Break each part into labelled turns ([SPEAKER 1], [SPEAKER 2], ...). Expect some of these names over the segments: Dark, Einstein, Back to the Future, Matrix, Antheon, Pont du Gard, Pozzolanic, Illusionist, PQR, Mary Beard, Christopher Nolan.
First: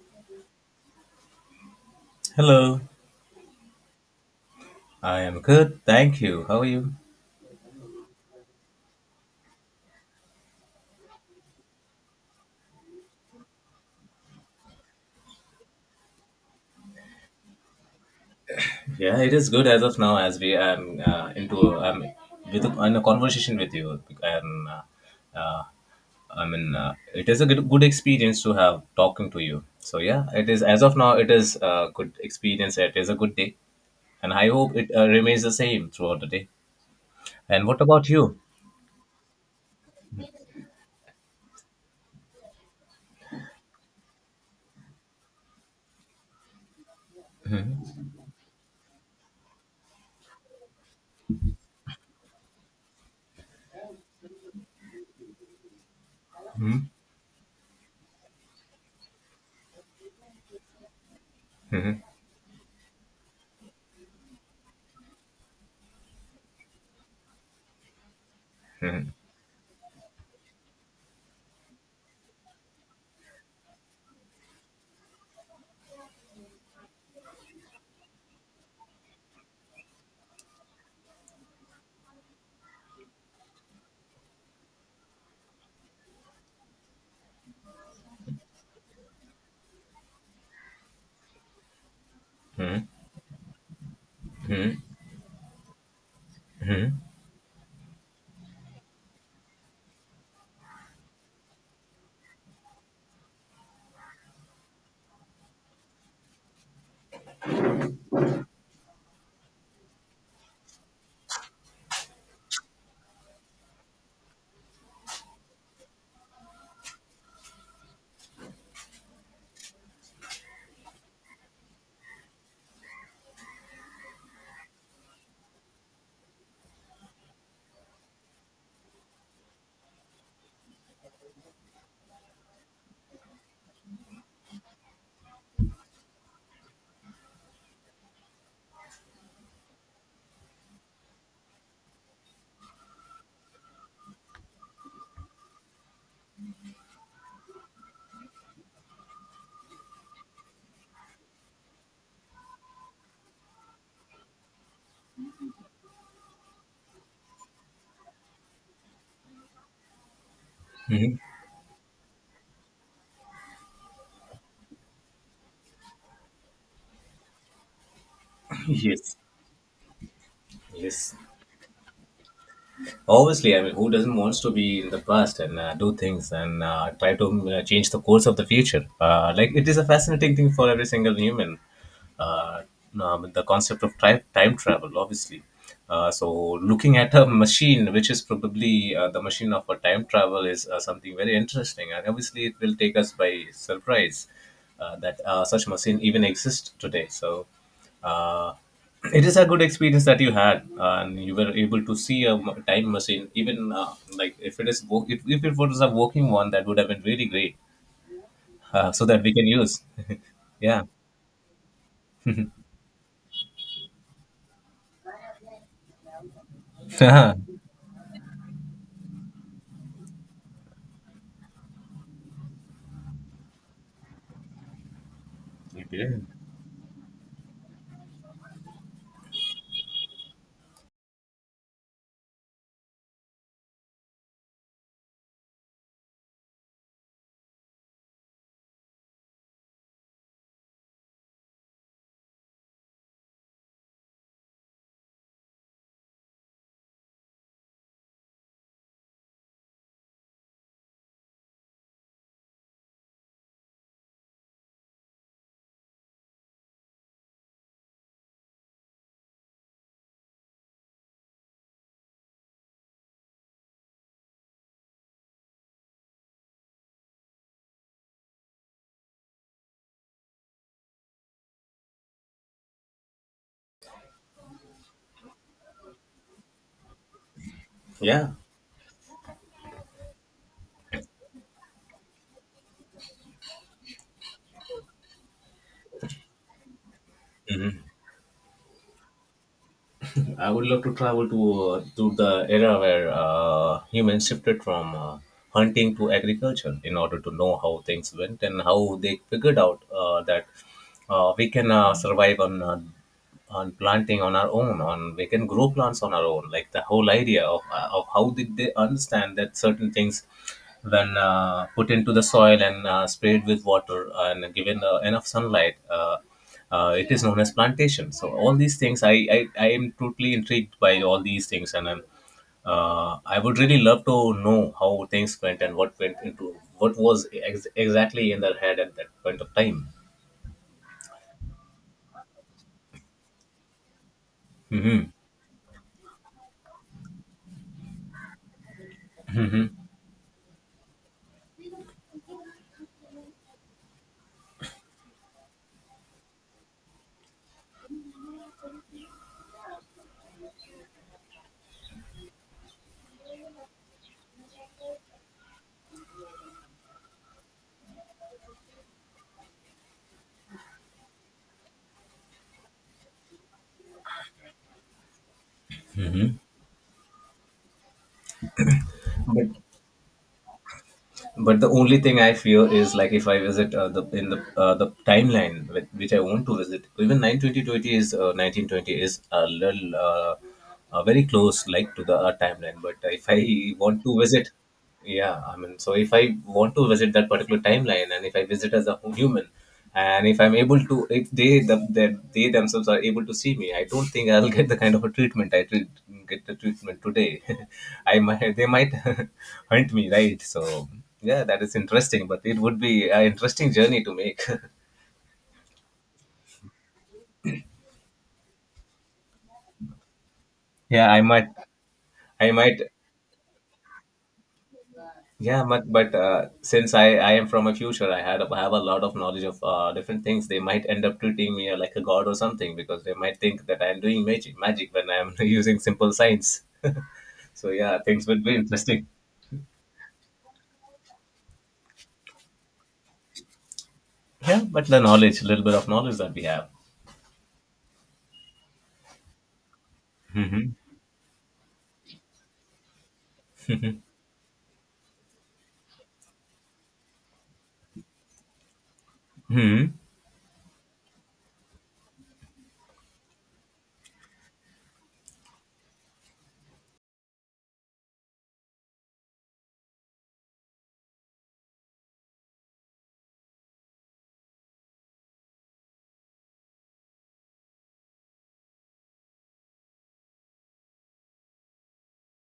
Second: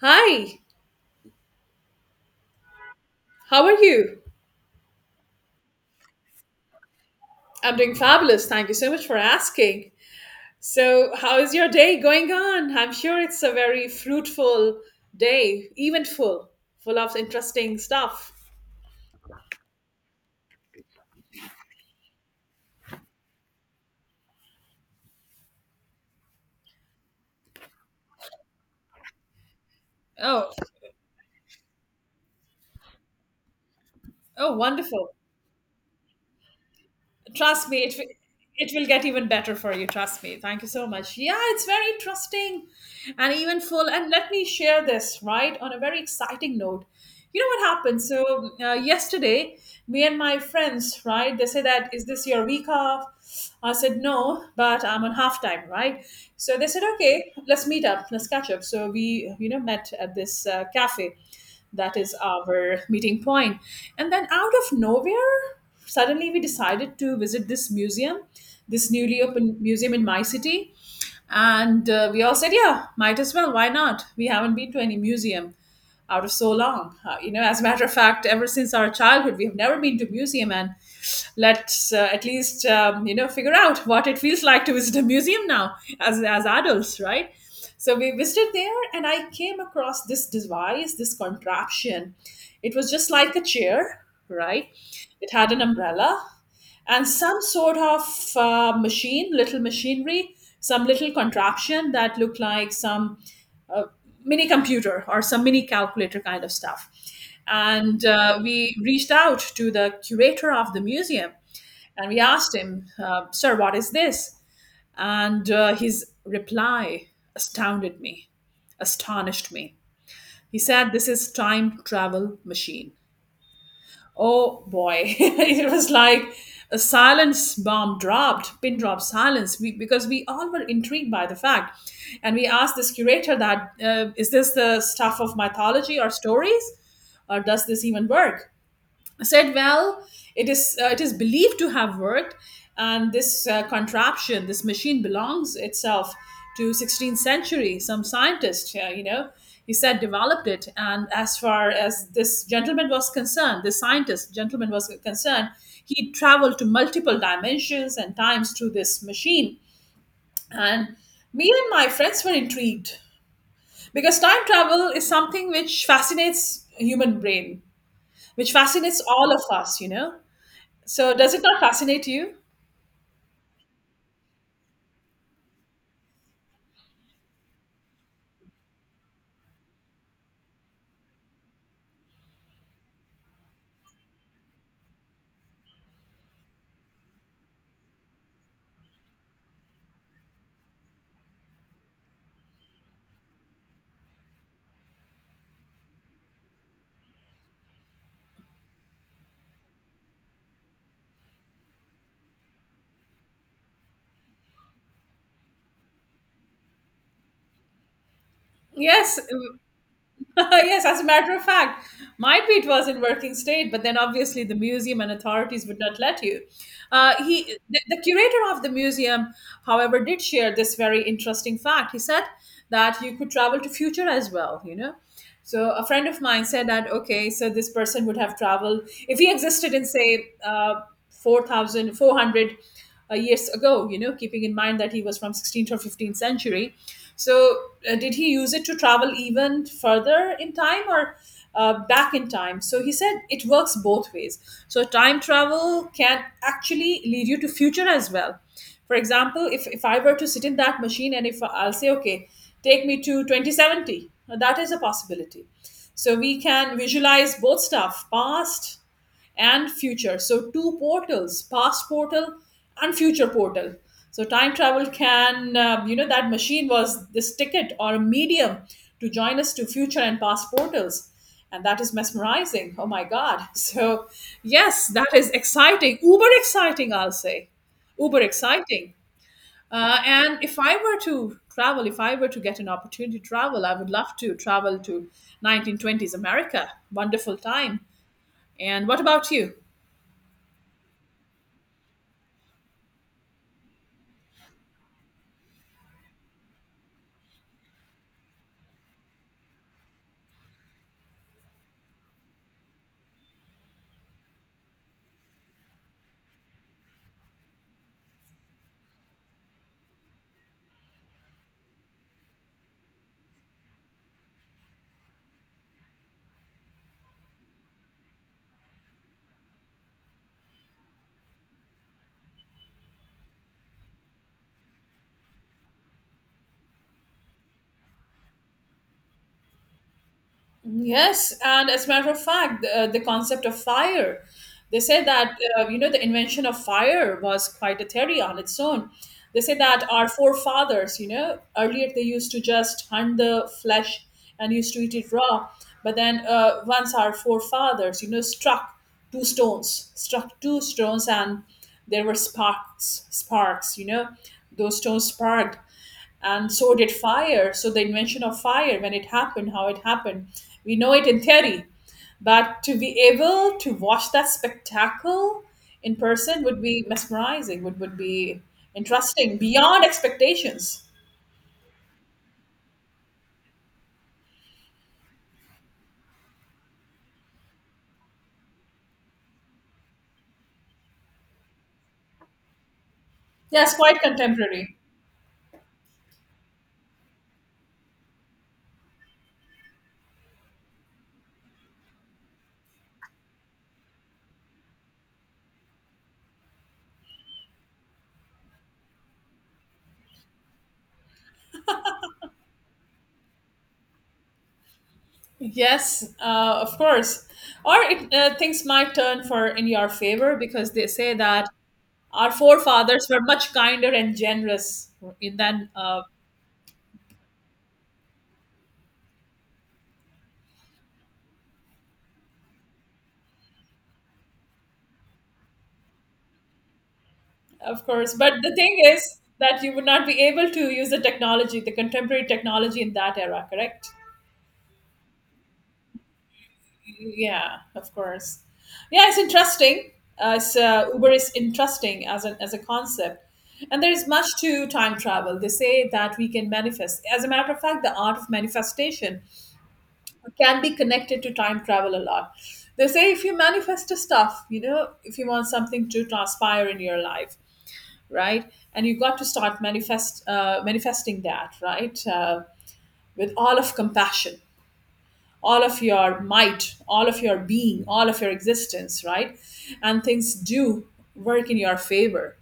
[SPEAKER 1] Hi,
[SPEAKER 2] Hello,
[SPEAKER 1] how are you?
[SPEAKER 2] I am good. Thank you. How are you?
[SPEAKER 1] I'm doing fabulous. Thank you so much for asking. So, how is your day going on? I'm sure it's a very fruitful day, eventful, full of interesting stuff.
[SPEAKER 2] Yeah, it is good as of now. As we am into um with in a conversation with you, and uh, I mean it is a good experience to have talking to you. So yeah, it
[SPEAKER 1] Oh,
[SPEAKER 2] is as of now. It is a good experience. It is a good day, and I
[SPEAKER 1] oh,
[SPEAKER 2] hope it
[SPEAKER 1] wonderful.
[SPEAKER 2] remains the same throughout the day. And
[SPEAKER 1] Trust
[SPEAKER 2] what
[SPEAKER 1] me,
[SPEAKER 2] about you?
[SPEAKER 1] it will get even better for you. Trust me. Thank you so much. Yeah, it's very interesting and even full. And let me share this right on a very exciting note. You know what happened? So yesterday, me and my friends, right? They say that is this your week off? I said no, but I'm on half time, right? So they
[SPEAKER 2] Hmm.
[SPEAKER 1] said okay, let's meet up, let's catch up. So we met at this cafe that
[SPEAKER 2] Hmm.
[SPEAKER 1] is our meeting point. And then out of nowhere suddenly we decided to visit this museum, this
[SPEAKER 2] Hmm.
[SPEAKER 1] newly opened museum in my city. And we all said, yeah, might as well. Why not? We haven't been to any museum out of so long. You know, as a matter of fact, ever since our childhood, we have never been to museum. And let's at least you know figure out what it feels like to visit a museum now as adults, right? So we visited there, and I came across this device, this contraption. It was just like a chair, right?
[SPEAKER 2] Hmm.
[SPEAKER 1] It had an umbrella
[SPEAKER 2] Hmm.
[SPEAKER 1] and some sort of machine, little machinery, some little contraption that looked like some a mini computer or some mini calculator kind of stuff. And we reached out to the curator of the museum and we asked him, sir, what is this? And his reply astounded me, astonished me. He said, "This is time travel machine." Oh boy, it was like a silence bomb dropped, pin drop silence, we, because we all were intrigued by the fact. And we asked this curator that, is this the stuff of mythology or stories? Or does this even work? Said, "Well, it is believed to have worked, and this contraption, this machine, belongs itself to 16th century. Some scientist, he said developed it. And as far as this gentleman was concerned, this scientist gentleman was concerned, he traveled to multiple dimensions and times through this machine. And
[SPEAKER 2] Hmm.
[SPEAKER 1] me and my friends were intrigued because time travel is something which fascinates human brain, which fascinates
[SPEAKER 2] Yes.
[SPEAKER 1] all of us, you know." So,
[SPEAKER 2] Yes.
[SPEAKER 1] does it not fascinate you?
[SPEAKER 2] Obviously, I mean, who doesn't wants to be in the past and do things and try to change the course of the future? Like it is a fascinating thing for every single human. uh, the concept of time travel, obviously. Uh, so, looking at a machine, which is probably the machine of a time travel, is something very interesting. And obviously, it will take us by surprise that such machine even exists today. So, uh, it is a good experience that you had, and you were able to see a time machine. Even like if it is if, it was a working one, that would have been really great, so
[SPEAKER 1] Yes,
[SPEAKER 2] that we can use. Yeah.
[SPEAKER 1] yes. As a matter of fact, my Pete was in working state, but then obviously the museum and authorities would not let you.
[SPEAKER 2] Okay.
[SPEAKER 1] The curator of the museum, however, did share this very interesting fact. He said that you could travel to future as well. You know, so a friend of mine said that okay, so this person would have traveled if he existed in say. 4,400 years ago, you know, keeping in mind that he was from 16th or 15th century. So, did he use it to travel even further in time or back in time? So, he said it works both ways. So, time travel can actually lead you to future as well. For example, if I were to sit in that machine and if I'll say, okay, take me to 2070, that is a possibility. So, we can visualize both stuff, past, and future. So two portals, past portal and future portal. So time travel can, that machine was this ticket or a medium to join us to future and past portals. And that is mesmerizing. Oh my God. So, yes, that is exciting. Uber exciting, I'll say. Uber
[SPEAKER 2] Yeah,
[SPEAKER 1] exciting. And if I were to travel, if I were to get an opportunity to travel, I would love to travel to 1920s America. Wonderful time. And what about you?
[SPEAKER 2] I would love to travel to the era where humans shifted from hunting to agriculture in order to know how things went and how they figured out that we can survive on planting on our own, on we can grow plants on our own. Like the whole idea of how did they understand that certain things when put into the soil and sprayed with water and given enough sunlight, it is known as plantation. So all these things, I am totally intrigued by all these things, and I'm, I would really love to know how things went and what went into what was exactly in their head at that point of time.
[SPEAKER 1] Yes, and as a matter of fact, the concept of fire, they say
[SPEAKER 2] Hmm.
[SPEAKER 1] that you know the invention of fire was quite a theory on its own. They say that our forefathers, you know, earlier they used to just hunt the flesh and used to eat it raw, but then once our forefathers, you know, struck two stones, and there were sparks, you know, those stones sparked and so did fire. So the invention of fire, when it happened, how it happened, we know it in theory, but to be able to watch that spectacle in
[SPEAKER 2] Hmm.
[SPEAKER 1] person would be mesmerizing. Would be interesting
[SPEAKER 2] But
[SPEAKER 1] beyond expectations.
[SPEAKER 2] but the only thing I fear is like if I visit the in the the timeline with which I want to visit. Even nine twenty twenty is 1920 a little very close like to the timeline. But if I
[SPEAKER 1] Yes, quite
[SPEAKER 2] want to visit,
[SPEAKER 1] contemporary.
[SPEAKER 2] yeah, I mean, so if I want to visit that particular timeline, and if I visit as a human, and if I'm able to, if they that they themselves are able to see me, I don't think I'll get the kind of a treatment I treat, get the treatment today. I might, they might hunt me, right? So yeah, that is interesting, but it would be an interesting journey to make.
[SPEAKER 1] Yes, of course. Or it, things might turn for in your favor because they
[SPEAKER 2] Yeah,
[SPEAKER 1] say
[SPEAKER 2] i might
[SPEAKER 1] that our
[SPEAKER 2] i might
[SPEAKER 1] forefathers were much kinder and generous in
[SPEAKER 2] Yeah,
[SPEAKER 1] than
[SPEAKER 2] but but since I am from a future, I have a lot of knowledge of different things. They might end up treating me like a god or something because they might think that I am doing magic when I am using simple science. So
[SPEAKER 1] of
[SPEAKER 2] yeah,
[SPEAKER 1] course.
[SPEAKER 2] things
[SPEAKER 1] But
[SPEAKER 2] would be
[SPEAKER 1] the thing
[SPEAKER 2] interesting.
[SPEAKER 1] is that you would not be able to use the technology, the contemporary technology in that era, correct?
[SPEAKER 2] Yeah, but the knowledge, a little bit of knowledge that we have.
[SPEAKER 1] Yeah, of course. Yeah, it's interesting. Uber is interesting as an as a concept. And there is much to time travel. They say that we can manifest. As a matter of fact, the art of manifestation
[SPEAKER 2] Hmm?
[SPEAKER 1] can be connected to time travel a lot. They say if you manifest a stuff, you know, if you want something to transpire in your life, right? And you've got to start manifesting that, right? With all of compassion, all of your might, all of your being, all of your existence, right? And things do work in your favor.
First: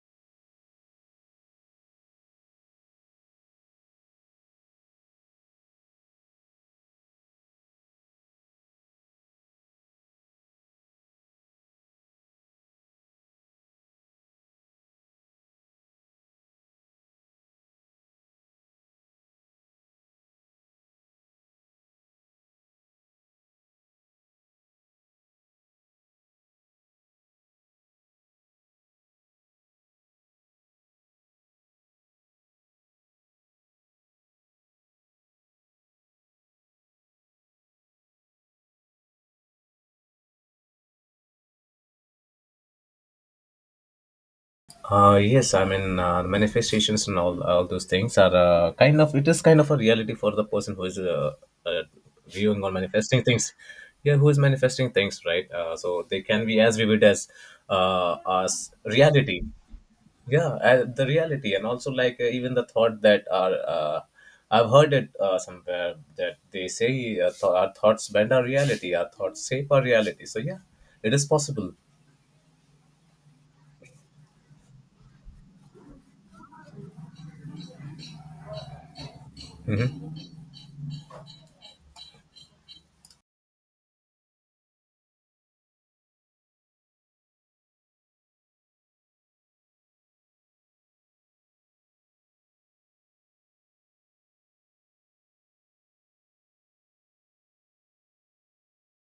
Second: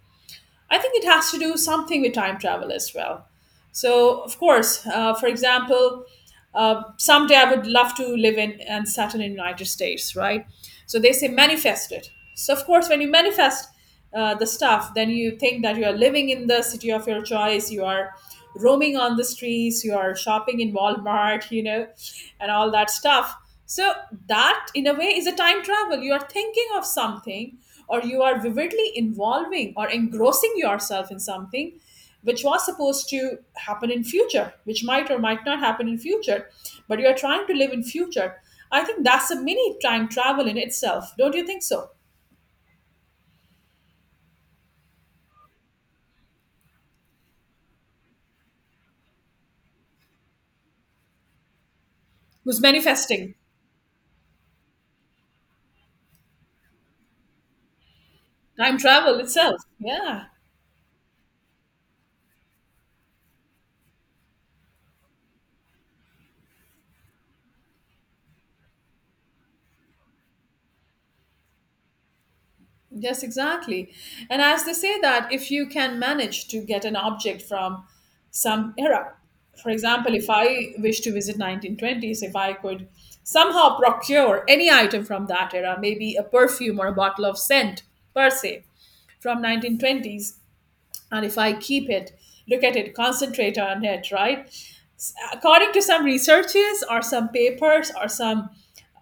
[SPEAKER 1] I think it has to do something with time travel as well. So, of course, for example, someday I would love to live in and settle in United States, right? So they say manifest it. So of course, when you manifest the stuff, then you think that you are living in the city of your choice. You are roaming on the streets. You are shopping in Walmart, you know, and all that stuff. So that, in a way, is a time travel. You are thinking of something, or you are vividly involving or engrossing yourself in something which was supposed to happen in future, which might or might not happen in future, but you are trying to live in future. I think that's a mini time travel in itself, don't you think so? It
[SPEAKER 2] Yes, I mean manifestations and all those things are kind of, it is kind of a reality for the person who is uh,
[SPEAKER 1] was
[SPEAKER 2] viewing or manifesting
[SPEAKER 1] manifesting
[SPEAKER 2] things. Yeah, who is manifesting things, right? So they can be as vivid uh, as
[SPEAKER 1] time travel
[SPEAKER 2] reality.
[SPEAKER 1] itself, yeah.
[SPEAKER 2] Yeah, the reality, and also like even the thought that are I've heard it somewhere that they say our thoughts bend our reality, our thoughts shape our reality. So yeah, it is possible.
[SPEAKER 1] Yes, exactly. And as they say that if you can manage to get an object from some era, for example, if I wish to visit 1920s, if I could somehow procure any item from that era, maybe a perfume or a bottle of scent per se from 1920s, and if I keep it, look at it, concentrate on it, right? According to some researches or some papers or some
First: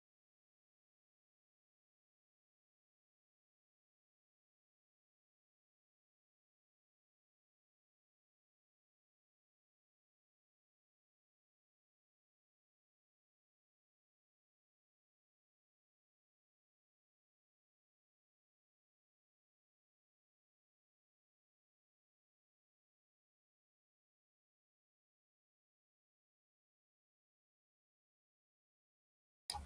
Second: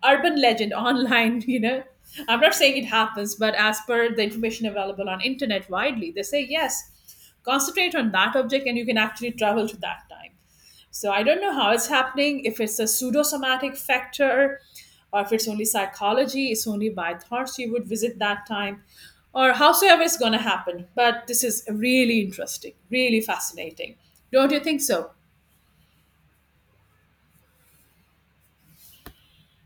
[SPEAKER 1] urban legend online, you know, I'm not saying it happens, but as per the information available on internet widely, they say yes, concentrate on that object and you can actually travel to that time. So I don't know how it's happening, if it's a pseudosomatic factor or if it's only psychology, it's only by thoughts you would visit that time or howsoever it's going to happen. But this is really interesting, really fascinating. Don't you think so?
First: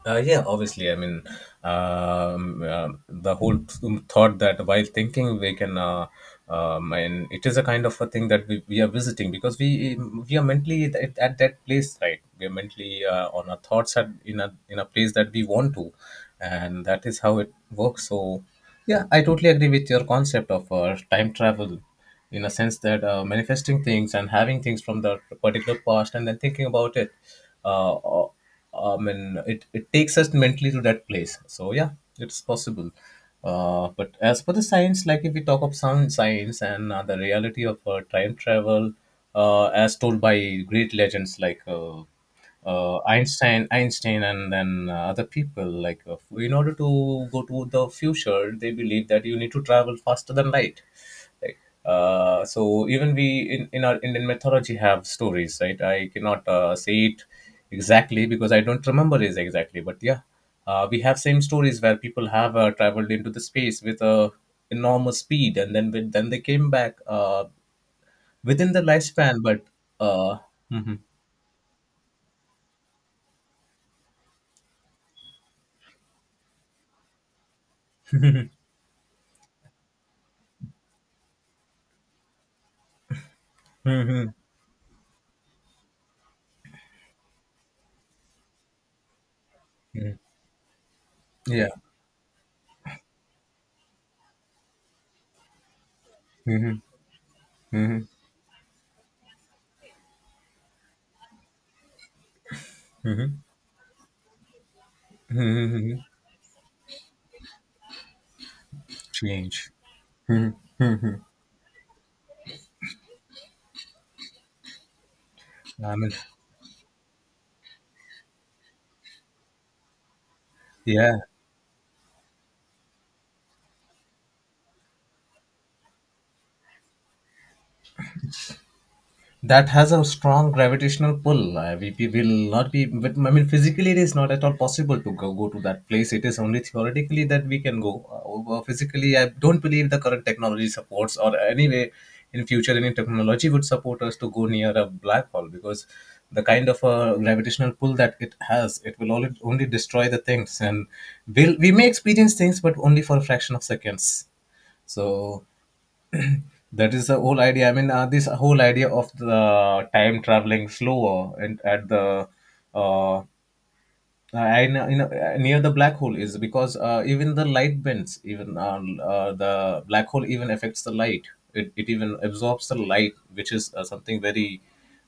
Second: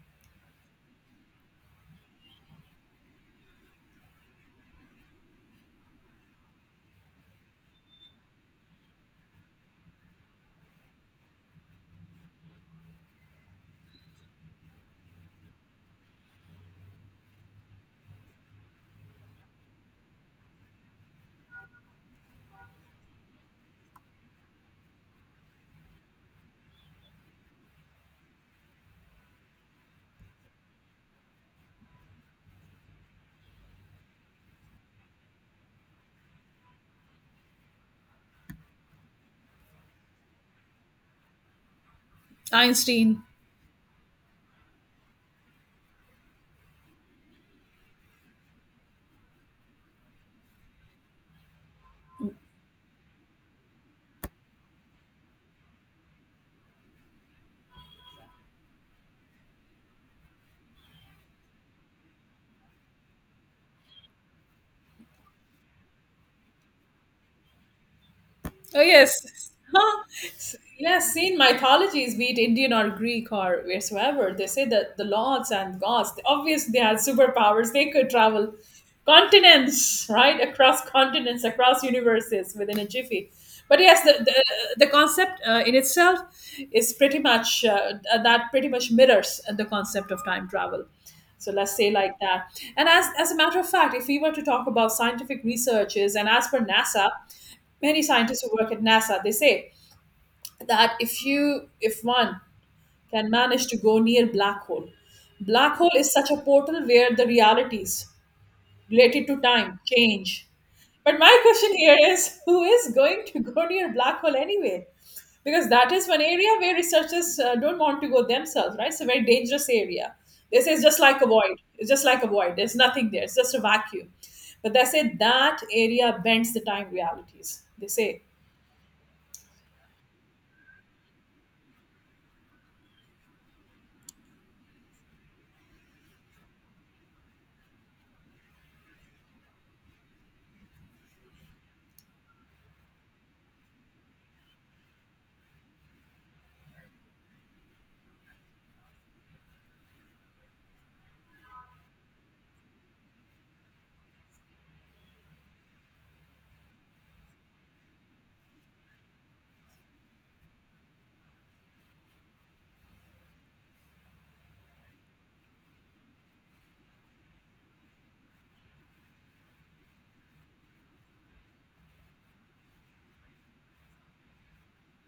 [SPEAKER 2] Yeah, obviously. I mean, the whole thought that while thinking we can, and it is a kind of a thing that we are visiting because we are mentally at that place, right? We are mentally on our thoughts at, in a place that we want to, and that is how it works. So, yeah, I totally agree with your concept of time travel, in a sense that manifesting things and having things from the particular past and then thinking about it. Uh, and it takes us mentally to that place. So yeah, it's possible. But as for the science, like if we talk of sound science and the reality of time travel, as told by great legends like
[SPEAKER 1] Einstein.
[SPEAKER 2] Einstein, and then other people, like in order to go to the future, they believe that you need to travel faster than light, right? So even we in our Indian mythology have stories, right? I cannot say it exactly because I don't remember it exactly, but yeah, we have same stories where people have traveled into the space with a enormous speed, and then then they came back within the
[SPEAKER 1] Oh yes.
[SPEAKER 2] lifespan, but
[SPEAKER 1] Huh.
[SPEAKER 2] uh, mhm.
[SPEAKER 1] Yes, in mythologies, be it Indian or Greek or wheresoever, they say that the lords and gods, obviously they had superpowers, they could travel continents, right? Across continents, across universes within a jiffy. But yes,
[SPEAKER 2] Mhm.
[SPEAKER 1] the concept in itself is pretty much mirrors the concept of time travel. So
[SPEAKER 2] Yeah.
[SPEAKER 1] let's say like that. As a matter of fact, if we were to talk about scientific researches, and as per
[SPEAKER 2] Mhm.
[SPEAKER 1] NASA, many
[SPEAKER 2] Mhm.
[SPEAKER 1] scientists who work at NASA, they say that if one can manage to go near
[SPEAKER 2] Mhm.
[SPEAKER 1] black hole
[SPEAKER 2] Mhm.
[SPEAKER 1] is such a portal where the realities related to
[SPEAKER 2] Change.
[SPEAKER 1] time change. But my question here is who is going to go near black hole anyway? Because that
[SPEAKER 2] I
[SPEAKER 1] is
[SPEAKER 2] mean,
[SPEAKER 1] one area where researchers don't want to go themselves, right? It's a very dangerous area. They say it's just
[SPEAKER 2] yeah.
[SPEAKER 1] like a void. It's just like a void. There's nothing there. It's just a vacuum. But they say that area bends the time realities. They say
[SPEAKER 2] That has a strong gravitational pull. We will not be, but I mean, physically, it is not at all possible to go to that place. It is only theoretically that we can go. Physically, I don't believe the current technology supports, or anyway, in future, any technology would support us to go near a black hole because the kind of gravitational pull that it has, it will only destroy the things, and we may experience things, but only for a fraction of seconds. So that is the whole idea. I mean, this whole idea of the time traveling slower and at the uh, I know, near the black hole is because even the light bends. Even the black hole even affects the light. It even absorbs the light, which is something very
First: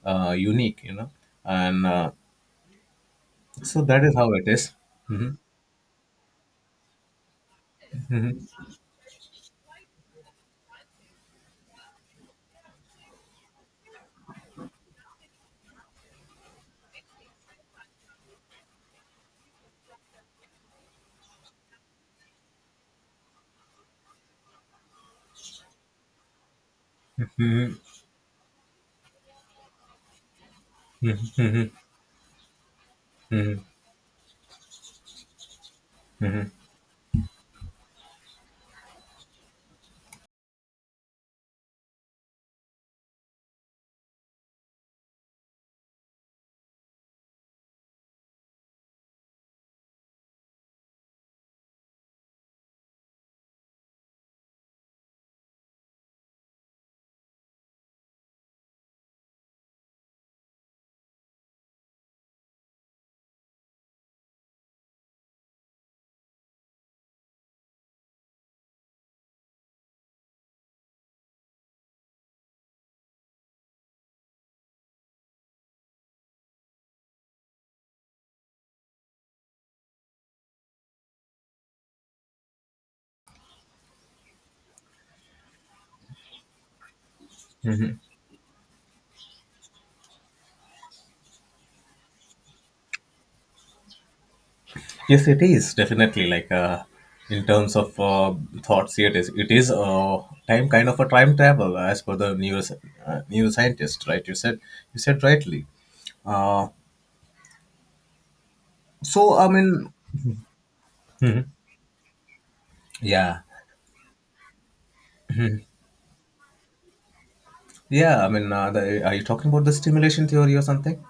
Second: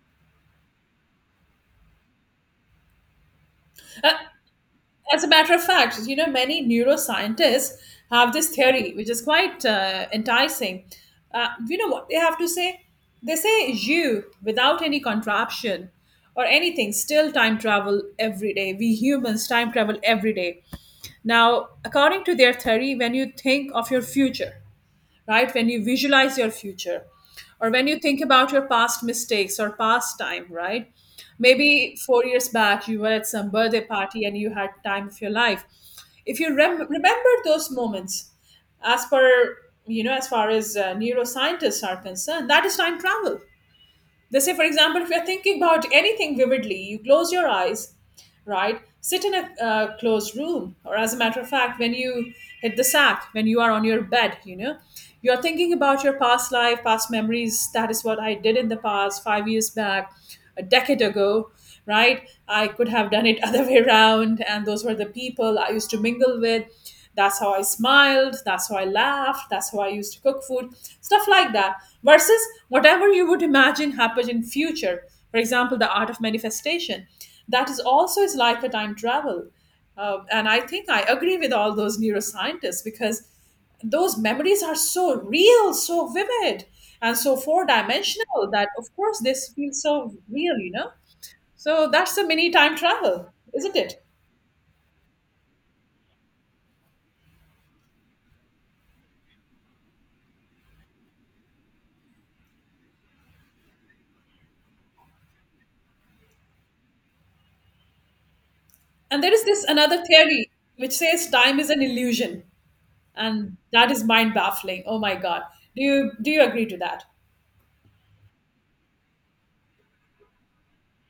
[SPEAKER 2] unique. And so that is how it is.
[SPEAKER 1] as a
[SPEAKER 2] Mhm.
[SPEAKER 1] matter of fact, you know, many neuroscientists have this theory, which is quite enticing. You know what they have to say? They say you, without any contraption or anything, still time travel every day. We humans time travel every day. Now, according to their theory, when you think of your future, right? When you visualize your future or when you think about your past mistakes or past time, right? Maybe 4 years back, you were at some
[SPEAKER 2] Mhm.
[SPEAKER 1] birthday party and you had time of your life. If you remember those moments, as per you know, as far as neuroscientists are concerned, that is time travel. They say, for example, if you're thinking about anything vividly, you close your eyes, right? Sit in a closed room, or as a matter of fact, when you hit the sack, when you are on your bed, you are thinking about your past life, past memories. That is what I did in the past, 5 years back, a decade ago, right? I could have done it other way around, and those were the people I used to mingle with. That's how I smiled. That's how I laughed. That's how I used to cook food, stuff like that. Versus whatever you would imagine happened in future, for example, The Art of Manifestation. That is also is like a time travel. And I think I agree with all those neuroscientists because those memories are so real, so vivid, and so four dimensional that, of course, this feels so real, you know? So that's a mini time travel, isn't it?
[SPEAKER 2] Yes, it is definitely like in terms of thoughts. It is time, kind of a time travel as per the news neuroscientist, right? You said rightly. Uh,
[SPEAKER 1] And there
[SPEAKER 2] so
[SPEAKER 1] is
[SPEAKER 2] I
[SPEAKER 1] this
[SPEAKER 2] mean...
[SPEAKER 1] another theory which says
[SPEAKER 2] Mhm.
[SPEAKER 1] time is an illusion,
[SPEAKER 2] Yeah,
[SPEAKER 1] and that is mind baffling. Oh my God. Do you agree to that?
[SPEAKER 2] yeah. I mean, are you talking about the stimulation theory or something?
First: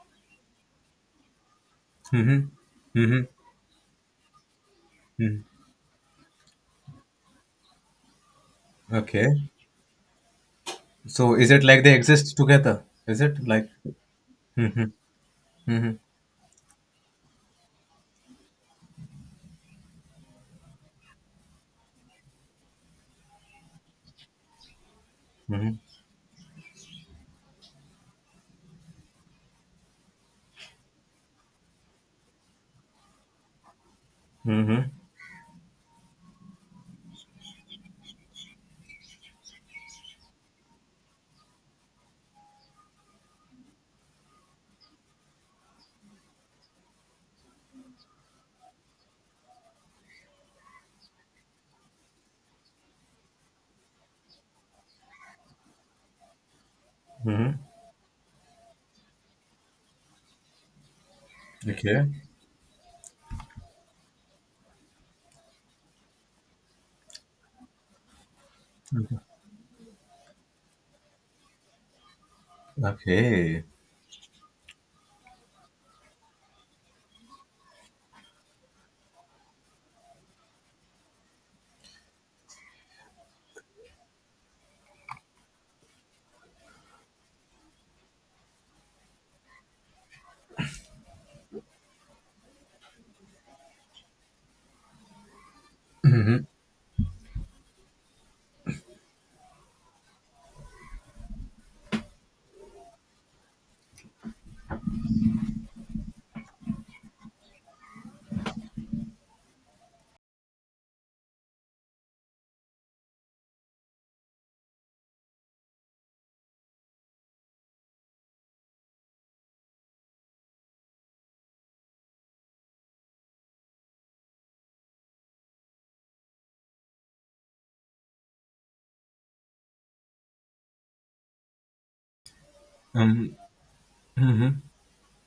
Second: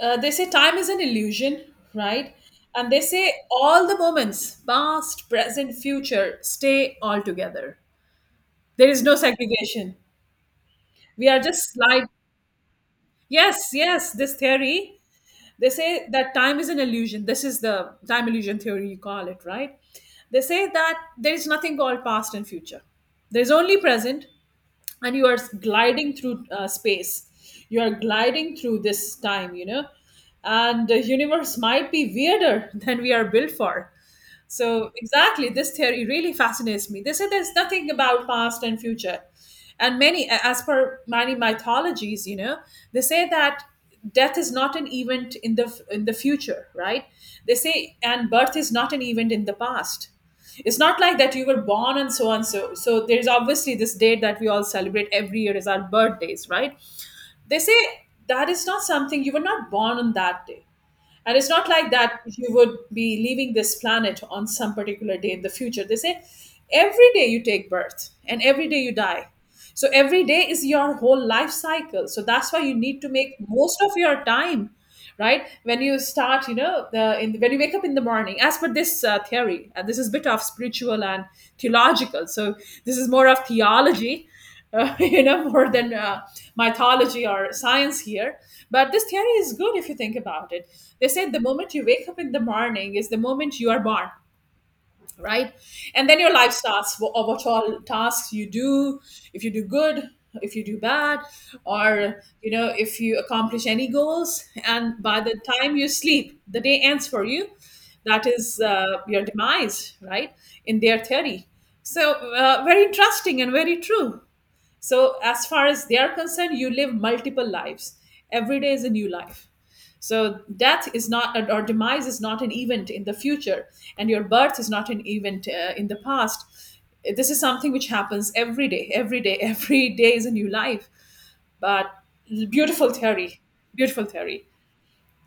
[SPEAKER 1] They say time is an illusion, right? And they
[SPEAKER 2] Mm-hmm.
[SPEAKER 1] say all the moments, past, present, future, stay all together. There is no
[SPEAKER 2] Okay.
[SPEAKER 1] segregation. We
[SPEAKER 2] So
[SPEAKER 1] are
[SPEAKER 2] is it
[SPEAKER 1] just
[SPEAKER 2] like they
[SPEAKER 1] like,
[SPEAKER 2] exist together? Is it like?
[SPEAKER 1] yes, yes, this theory. They say that time is an illusion. This is the time illusion theory, you call it, right? They say that there is nothing called past and future. There is only present, and you are
[SPEAKER 2] Hmm.
[SPEAKER 1] gliding through space, you are gliding through this time. And the universe might be weirder than we are built for
[SPEAKER 2] Hmm.
[SPEAKER 1] so exactly, this theory really fascinates me. They say there's nothing about past and future, and many, as per many mythologies, you know, they say that death is not an event in the future, right? They say, and birth is not an event in the past. It's not like that you were born and so on so. So there's obviously this date that we all celebrate every year is our birthdays, right? They
[SPEAKER 2] Hmm.
[SPEAKER 1] say that is not something. You were not born on that day, and it's not like
[SPEAKER 2] Okay.
[SPEAKER 1] that you would be leaving this planet on some particular day in the future. They say every day you take birth and every day you die. So every day is your whole life cycle, so that's why you need to make
[SPEAKER 2] Okay.
[SPEAKER 1] most of your time, right? When you start, when you wake up in the morning, as per this theory, and this is a bit of spiritual and theological. So this is more of theology, more than mythology or science here. But this theory is good if you think about it. They say the moment you wake up in the morning is the moment you are born, right? And then your life starts, of what all tasks you do. If you do good, if you do bad, or you know, if you accomplish any goals, and by the time you sleep, the day ends for you. That is your demise, right? In their theory. So very interesting and very true. So, as far as they are concerned, you live multiple lives. Every day is a new life. So, death is not, or demise is not an event in the future, and your birth is not an event in the past. This is something which happens every day, every day is a new life. But beautiful
[SPEAKER 2] Um.
[SPEAKER 1] theory, beautiful theory.
[SPEAKER 2] Hmm.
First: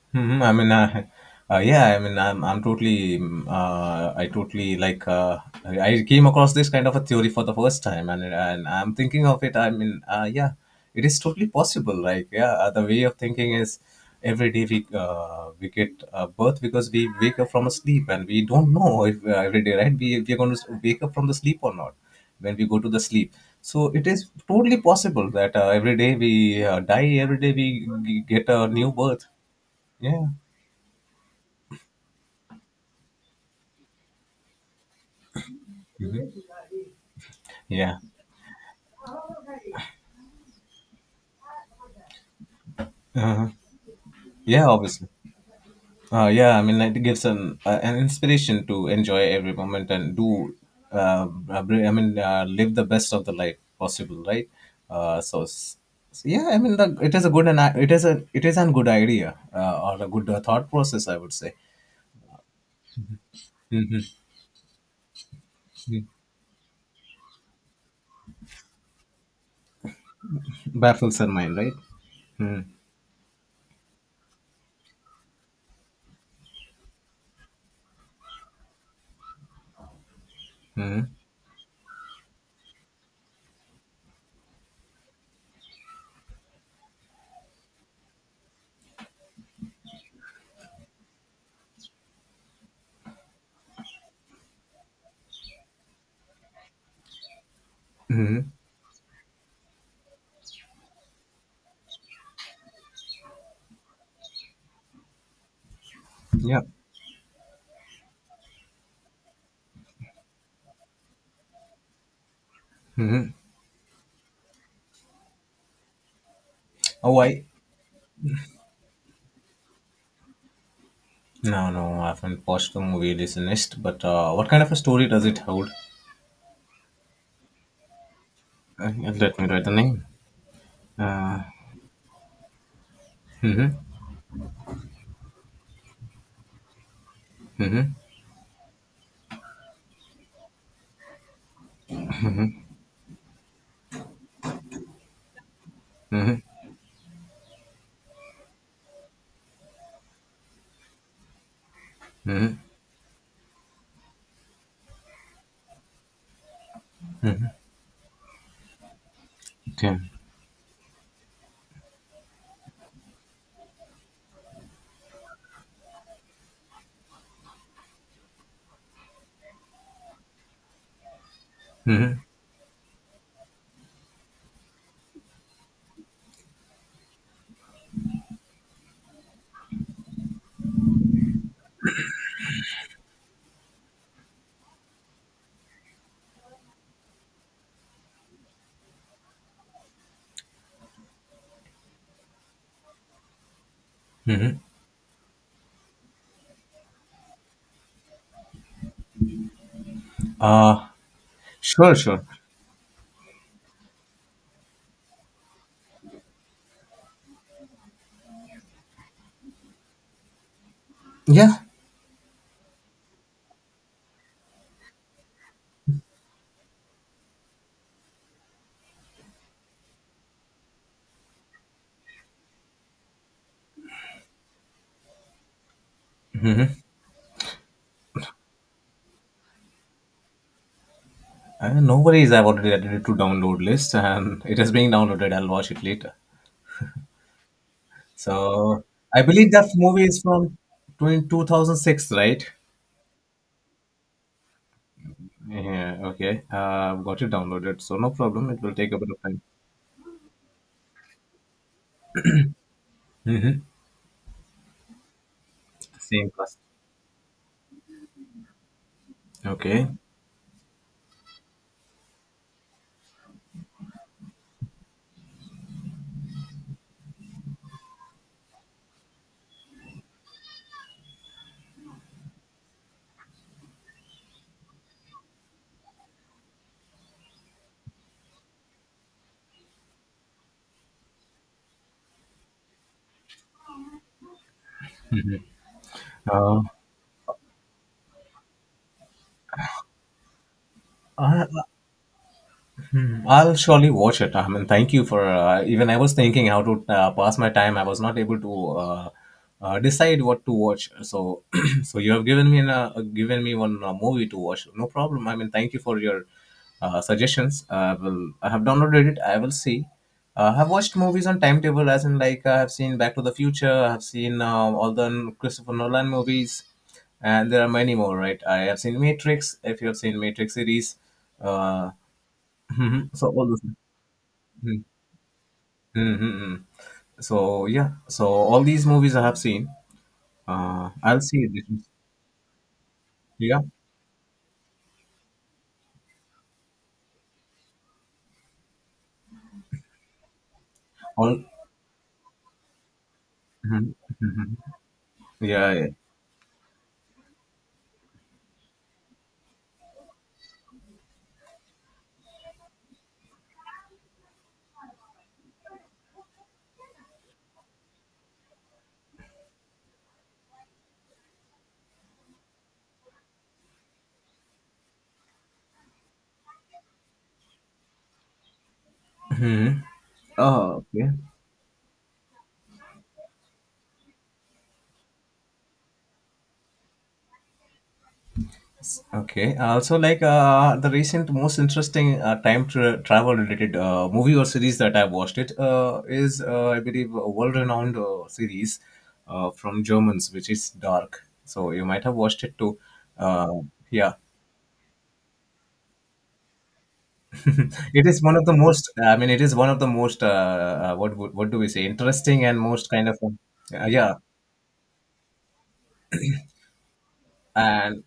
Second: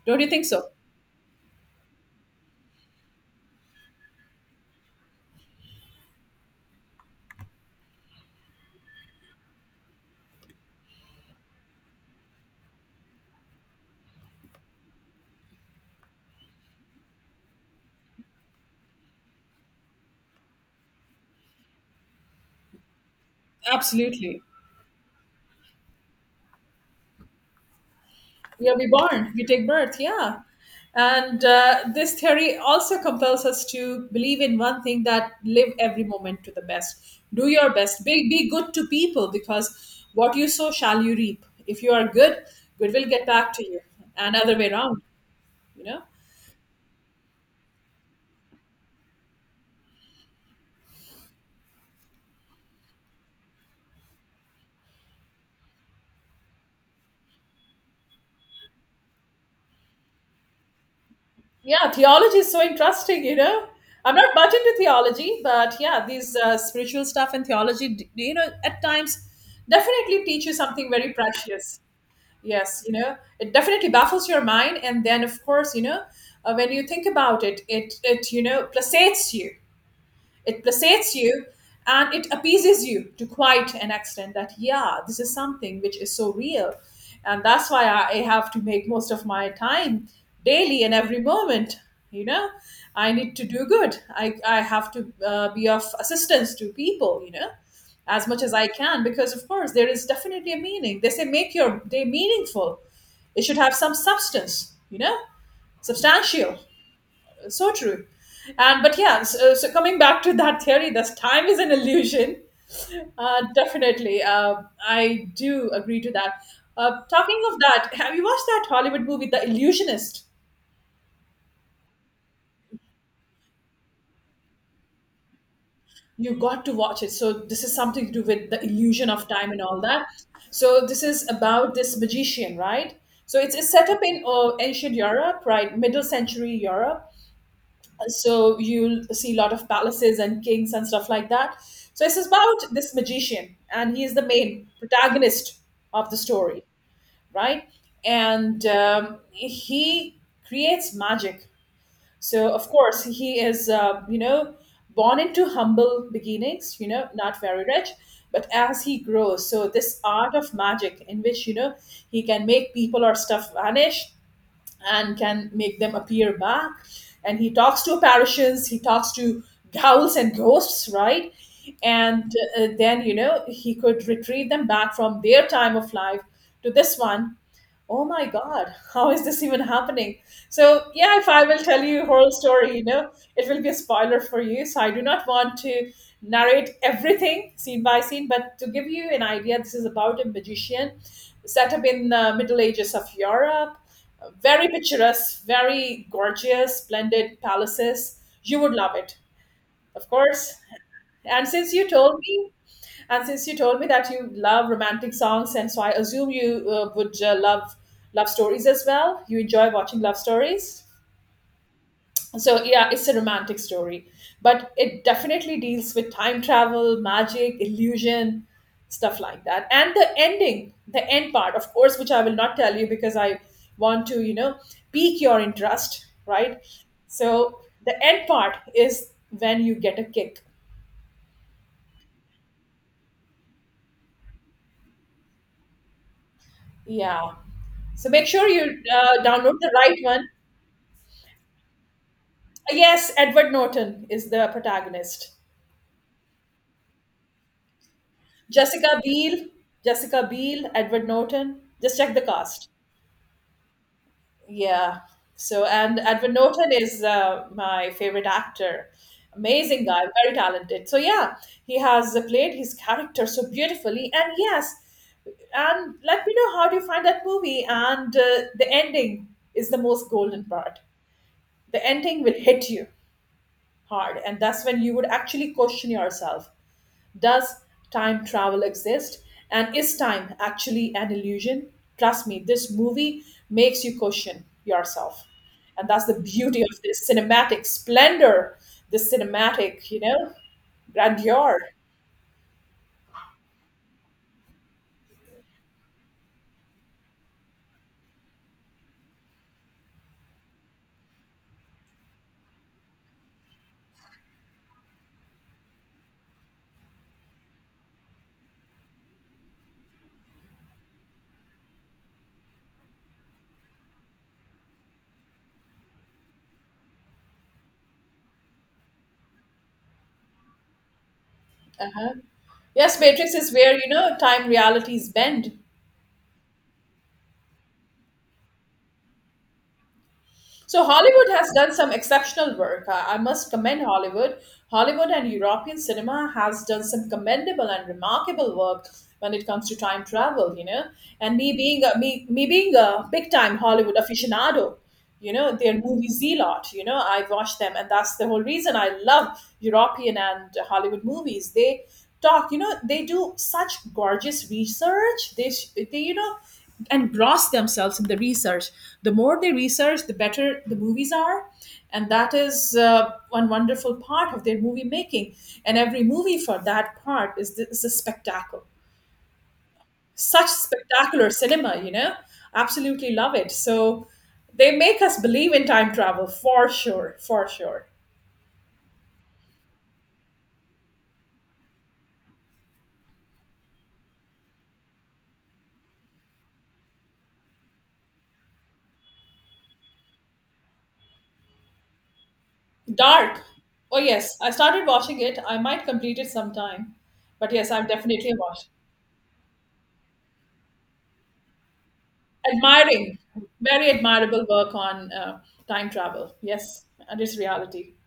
[SPEAKER 1] Don't you
[SPEAKER 2] Hmm.
[SPEAKER 1] think
[SPEAKER 2] I
[SPEAKER 1] so?
[SPEAKER 2] mean, yeah, I mean, I totally like, I came across this kind of a theory for the first time, and I'm thinking of it. I mean, yeah, it is totally possible. Like, yeah, the way of thinking is every day we get birth because we wake up from a sleep, and we don't know if every day, right? We are going to wake up from the sleep or not when we go to the sleep. So it is
[SPEAKER 1] Absolutely.
[SPEAKER 2] totally possible that every day we die, every day we get a
[SPEAKER 1] Yeah, we
[SPEAKER 2] new birth.
[SPEAKER 1] born, we take birth,
[SPEAKER 2] Yeah.
[SPEAKER 1] yeah. And this theory also compels us to believe in one thing that live every moment to the best. Do your
[SPEAKER 2] Yeah.
[SPEAKER 1] best. Be good to people because what you sow shall you reap. If you are good, good will get
[SPEAKER 2] Uh-huh.
[SPEAKER 1] back to you. And other
[SPEAKER 2] Yeah,
[SPEAKER 1] way around,
[SPEAKER 2] obviously.
[SPEAKER 1] you know?
[SPEAKER 2] Yeah, I mean, like, it gives an inspiration to enjoy every moment and do, I mean, live the best of the life possible, right? Uh, so, s- so yeah, I mean, it is a good, and it is an good idea or a good thought process, I would say.
[SPEAKER 1] Yeah, theology is so interesting, you know?
[SPEAKER 2] Mm-hmm.
[SPEAKER 1] I'm not much into theology, but yeah, these spiritual stuff and theology, at times definitely teach you something very
[SPEAKER 2] Baffles our mind, right?
[SPEAKER 1] precious.
[SPEAKER 2] Mm-hmm.
[SPEAKER 1] Yes, you know, it definitely baffles your mind, and then of course, you know, when you think about it, it placates you. It
[SPEAKER 2] Mm-hmm.
[SPEAKER 1] placates you and it appeases you to quite an extent that, yeah, this is something which is so real. And that's why I have to make most of my time daily and every moment. You know, I need to do good. I have to be of assistance to people, you know, as
[SPEAKER 2] Mm-hmm.
[SPEAKER 1] much as I can, because of course there is definitely a meaning. They say make your day meaningful, it should have some substance, you know, substantial.
[SPEAKER 2] Yeah.
[SPEAKER 1] So true. And but yeah, so coming back to that theory, this time is an illusion.
[SPEAKER 2] Mm-hmm.
[SPEAKER 1] Definitely, I do agree to that. Uh,
[SPEAKER 2] Oh,
[SPEAKER 1] talking
[SPEAKER 2] I
[SPEAKER 1] of that, have you watched that Hollywood movie, The Illusionist?
[SPEAKER 2] No, no, I haven't watched the movie Illusionist, but what kind of a story does it hold?
[SPEAKER 1] You got to watch it. So this is something to do with the
[SPEAKER 2] Uh,
[SPEAKER 1] illusion of
[SPEAKER 2] let me
[SPEAKER 1] time and
[SPEAKER 2] write the
[SPEAKER 1] all
[SPEAKER 2] name.
[SPEAKER 1] that. So this is
[SPEAKER 2] Uh,
[SPEAKER 1] about this magician, right? So it's
[SPEAKER 2] mm-hmm,
[SPEAKER 1] set up in ancient Europe, right, middle century Europe,
[SPEAKER 2] mm-hmm,
[SPEAKER 1] so you'll see a lot of palaces and kings and stuff like that. So it's about this magician and he is the main protagonist of the
[SPEAKER 2] mm-hmm,
[SPEAKER 1] story, right? And he creates magic. So
[SPEAKER 2] mm-hmm,
[SPEAKER 1] of course he is born into humble beginnings, you know, not very rich. But as he grows, so
[SPEAKER 2] okay.
[SPEAKER 1] this art of magic in which, you know, he can make people or stuff vanish and can make them appear back. And he talks to apparitions, he talks to ghouls and ghosts, right?
[SPEAKER 2] Mm-hmm.
[SPEAKER 1] And then, he could retrieve them back from their time of life to this one. Oh my god, how is this even happening? So yeah, if I will tell you a whole story, you know, it will be a spoiler for you, so I do not want to narrate everything scene by scene, but to give you an idea, this is about a magician set up in the middle ages of Europe, very picturesque, very gorgeous splendid palaces, you would love it, of course.
[SPEAKER 2] Uh,
[SPEAKER 1] And since you
[SPEAKER 2] sure,
[SPEAKER 1] told
[SPEAKER 2] sure.
[SPEAKER 1] me and since you told me that you love romantic songs, and so I assume you would love stories as well. You enjoy watching love stories.
[SPEAKER 2] Yeah,
[SPEAKER 1] So yeah, it's a romantic story, but it definitely deals with time travel, magic, illusion, stuff like that. And the ending, the end part, of course, which I will not tell you because I want to, you know, pique your interest, right? So the end part is when you get a kick.
[SPEAKER 2] no worries. I've already added it to download list and it is being downloaded. I'll watch it later.
[SPEAKER 1] Yeah. So make sure you
[SPEAKER 2] So, I believe
[SPEAKER 1] download
[SPEAKER 2] that
[SPEAKER 1] the right
[SPEAKER 2] movie is
[SPEAKER 1] one.
[SPEAKER 2] from 2006, right?
[SPEAKER 1] Yes, Edward Norton is the protagonist.
[SPEAKER 2] Yeah, okay. I've got it downloaded, so no problem. It will take a
[SPEAKER 1] Jessica
[SPEAKER 2] bit of time.
[SPEAKER 1] Biel, Jessica Biel, Edward Norton. Just check the cast.
[SPEAKER 2] Mm-hmm.
[SPEAKER 1] Yeah. So, and
[SPEAKER 2] Same
[SPEAKER 1] Edward
[SPEAKER 2] class.
[SPEAKER 1] Norton is my favorite actor. Amazing
[SPEAKER 2] Okay.
[SPEAKER 1] guy, very talented. So, yeah, he has played his character so beautifully. And yes, and let me know how do you find that movie. And the ending is the most golden part. The ending will hit you hard, and that's when you would actually question yourself. Does time travel exist? And is time actually an illusion? Trust me, this movie makes you question yourself. And that's the
[SPEAKER 2] Uh,
[SPEAKER 1] beauty of this cinematic splendor, this cinematic, you know,
[SPEAKER 2] Uh,
[SPEAKER 1] grandeur.
[SPEAKER 2] I'll surely watch it. I mean, thank you for even I was thinking how to pass my time. I was not able to decide what to watch. So, so you have given me one movie to watch. No problem. I mean, thank you for your suggestions. I will. I have downloaded it. I will see. I've watched movies on timetable, as in like I have seen Back to the Future. I have seen all the Christopher Nolan movies, and there are many more, right? I have seen Matrix. If you have seen Matrix series, uh,
[SPEAKER 1] Yes,
[SPEAKER 2] mhm. So
[SPEAKER 1] Matrix
[SPEAKER 2] all
[SPEAKER 1] is
[SPEAKER 2] the
[SPEAKER 1] where, you know, time realities bend.
[SPEAKER 2] mm-hmm. So yeah, so all these movies I have seen.
[SPEAKER 1] So
[SPEAKER 2] I'll
[SPEAKER 1] Hollywood
[SPEAKER 2] see
[SPEAKER 1] has done
[SPEAKER 2] this.
[SPEAKER 1] some exceptional work. I must
[SPEAKER 2] Yeah,
[SPEAKER 1] commend Hollywood. Hollywood and European cinema has done some commendable and remarkable work when it comes to time travel. You know, and
[SPEAKER 2] all.
[SPEAKER 1] me being a big time
[SPEAKER 2] Mhm.
[SPEAKER 1] Hollywood
[SPEAKER 2] Mhm.
[SPEAKER 1] aficionado, you know,
[SPEAKER 2] Yeah,
[SPEAKER 1] their
[SPEAKER 2] yeah.
[SPEAKER 1] movies a lot. You know, I watch them, and that's the whole reason I love European and Hollywood movies. They talk you know they do such gorgeous research, they engross themselves in the research, the more they research the better the movies are, and that is one wonderful part of their movie making, and every movie for that part is is a spectacle,
[SPEAKER 2] Mhm.
[SPEAKER 1] such
[SPEAKER 2] Oh, okay.
[SPEAKER 1] spectacular cinema, you know, absolutely love it. So they make us believe in time travel for sure, for sure.
[SPEAKER 2] Okay. Also, like the recent most interesting travel related movie or series that I watched it is I believe a world renowned series from Germans, which is Dark. So you might have watched it too.
[SPEAKER 1] Dark.
[SPEAKER 2] Uh,
[SPEAKER 1] Oh
[SPEAKER 2] yeah.
[SPEAKER 1] yes, I started watching it. I might complete it sometime, but yes, I'm
[SPEAKER 2] it is
[SPEAKER 1] definitely
[SPEAKER 2] one
[SPEAKER 1] a
[SPEAKER 2] of the
[SPEAKER 1] watch.
[SPEAKER 2] most I mean it is one of the most what do we say, interesting and most kind of
[SPEAKER 1] Admiring, very
[SPEAKER 2] yeah.
[SPEAKER 1] admirable work on time travel. Yes, and its reality.
[SPEAKER 2] And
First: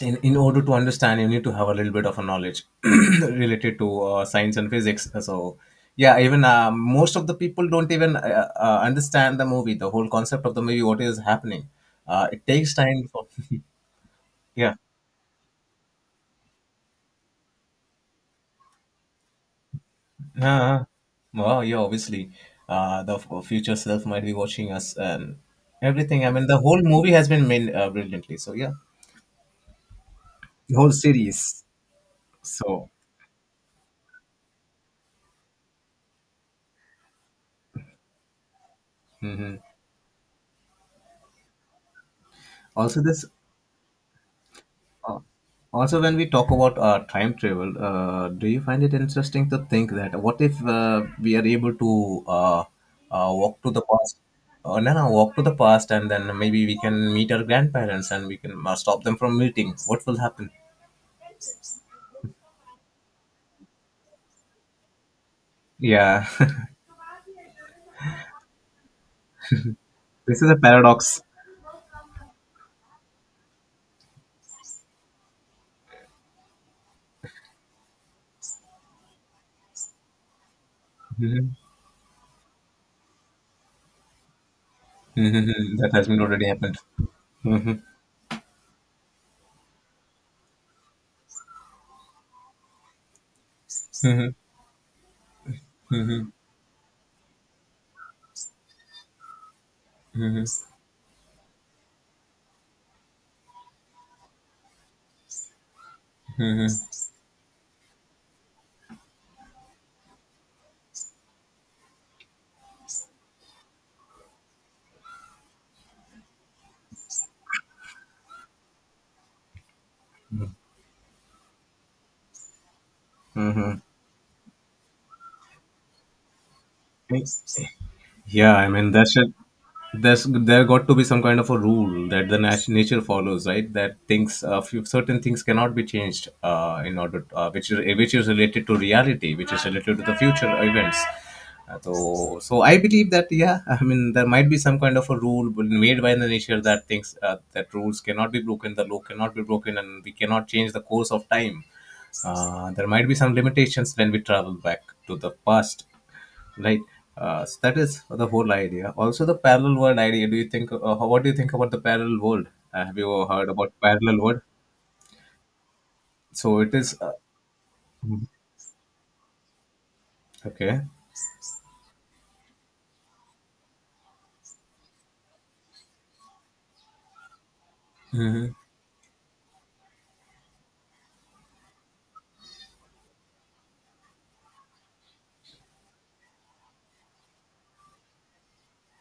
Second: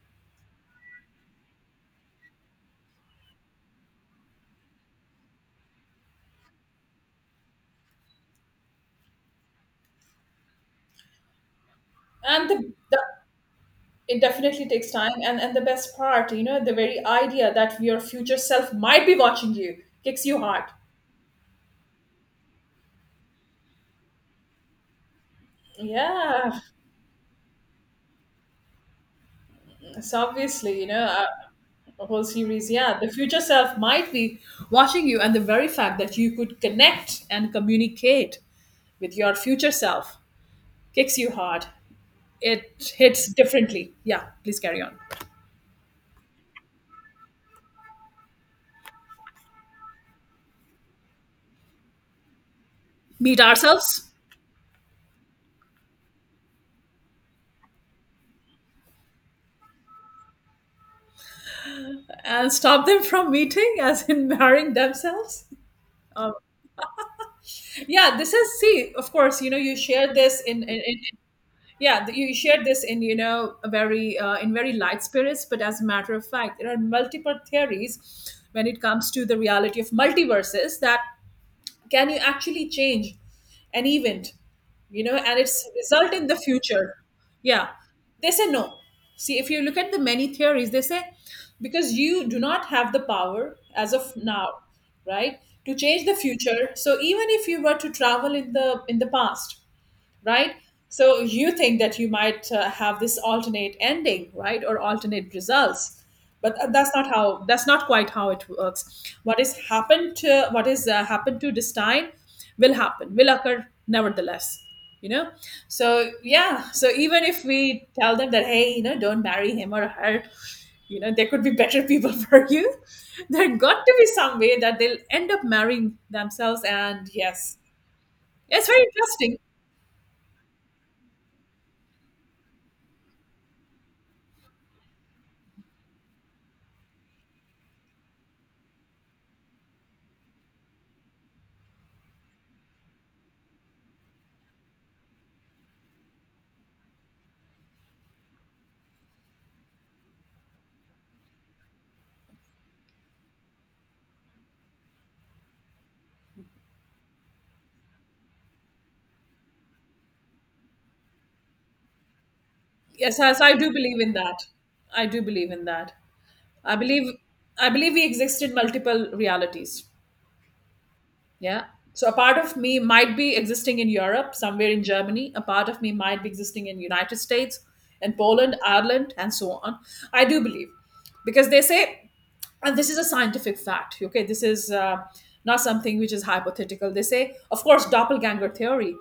[SPEAKER 2] in order to understand, you need to have a little bit of a knowledge related to science and physics. So yeah, even most of the people don't even understand the movie, the whole concept of the movie, what is happening. It
[SPEAKER 1] And
[SPEAKER 2] takes
[SPEAKER 1] the
[SPEAKER 2] time for
[SPEAKER 1] it definitely
[SPEAKER 2] yeah.
[SPEAKER 1] takes time. And the best part, you know, the very idea that your future self might be watching you kicks you hard.
[SPEAKER 2] Uh, wow! Yeah, obviously, future self might be watching us and everything. I mean,
[SPEAKER 1] Yeah,
[SPEAKER 2] the whole movie has been made brilliantly. So yeah,
[SPEAKER 1] it's
[SPEAKER 2] the
[SPEAKER 1] obviously,
[SPEAKER 2] whole series.
[SPEAKER 1] a whole series.
[SPEAKER 2] So
[SPEAKER 1] Yeah, the future self might be watching you, and the very fact that you could connect and communicate with your
[SPEAKER 2] hmm
[SPEAKER 1] future self kicks you hard. It
[SPEAKER 2] also this,
[SPEAKER 1] hits differently. Yeah, please carry on.
[SPEAKER 2] uh, also when we talk about time travel, do you find it interesting to think that what if we are able to
[SPEAKER 1] Meet
[SPEAKER 2] walk to the
[SPEAKER 1] ourselves
[SPEAKER 2] past? No, no, walk to the past, and then maybe we can meet our grandparents, and we can stop them from meeting. What will happen?
[SPEAKER 1] and stop them from meeting, as in marrying themselves.
[SPEAKER 2] Yeah.
[SPEAKER 1] Um, yeah, this is see. Of course, you know you shared this
[SPEAKER 2] This is a
[SPEAKER 1] in
[SPEAKER 2] paradox.
[SPEAKER 1] yeah, you shared this, in you know, a very in very light spirits. But as a matter of fact, there are multiple theories when it comes to the reality of multiverses that
[SPEAKER 2] Mhm.
[SPEAKER 1] can you actually change an event, you know, and its
[SPEAKER 2] Mhm. That has
[SPEAKER 1] result
[SPEAKER 2] been
[SPEAKER 1] in the
[SPEAKER 2] already happened.
[SPEAKER 1] future. Yeah,
[SPEAKER 2] Mhm.
[SPEAKER 1] they say no. See, if you look at the many theories, they say because you do not have the power as of
[SPEAKER 2] Mhm.
[SPEAKER 1] now, right, to change the
[SPEAKER 2] Mhm.
[SPEAKER 1] future, so even if you were to travel in the past,
[SPEAKER 2] Mhm.
[SPEAKER 1] right? So you think that you might have this alternate ending, right, or alternate results, but
[SPEAKER 2] Mhm.
[SPEAKER 1] that's not how. That's not quite how it works. What is happened to what is happened to this time will happen, will occur nevertheless. You know, so yeah, so even if we tell them that, hey, you know, don't marry him or her, you know, there could be better people for you. There
[SPEAKER 2] Mhm.
[SPEAKER 1] got to be some way that they'll end up marrying themselves, and yes,
[SPEAKER 2] Yeah,
[SPEAKER 1] it's
[SPEAKER 2] I
[SPEAKER 1] very
[SPEAKER 2] mean that should
[SPEAKER 1] interesting.
[SPEAKER 2] there got to be some kind of a rule that the nature follows, right? That things, few, certain things cannot be changed in order, which is related to reality, which is related to the future events. So, so I believe that yeah, I mean there might be some kind of a rule made by the nature that things that rules cannot be broken, the law cannot be broken, and we cannot change the course of time. There might be some limitations when we travel back to the past, right? So that is the whole idea. Also the parallel world idea, do you think what do you think about the parallel world? Have
[SPEAKER 1] Yes,
[SPEAKER 2] you
[SPEAKER 1] yes,
[SPEAKER 2] heard
[SPEAKER 1] I do
[SPEAKER 2] about
[SPEAKER 1] believe in
[SPEAKER 2] parallel world?
[SPEAKER 1] that. I do believe in that.
[SPEAKER 2] So it
[SPEAKER 1] I
[SPEAKER 2] is
[SPEAKER 1] believe I believe we exist in multiple realities.
[SPEAKER 2] okay.
[SPEAKER 1] Yeah. So a part of me might be existing in Europe, somewhere in Germany. A part of me might be existing in United States, in
[SPEAKER 2] Hmm.
[SPEAKER 1] Poland, Ireland, and so on. I do believe, because they say, and this is a scientific fact. Okay, this is not something which is hypothetical. They say, of course, doppelganger theory.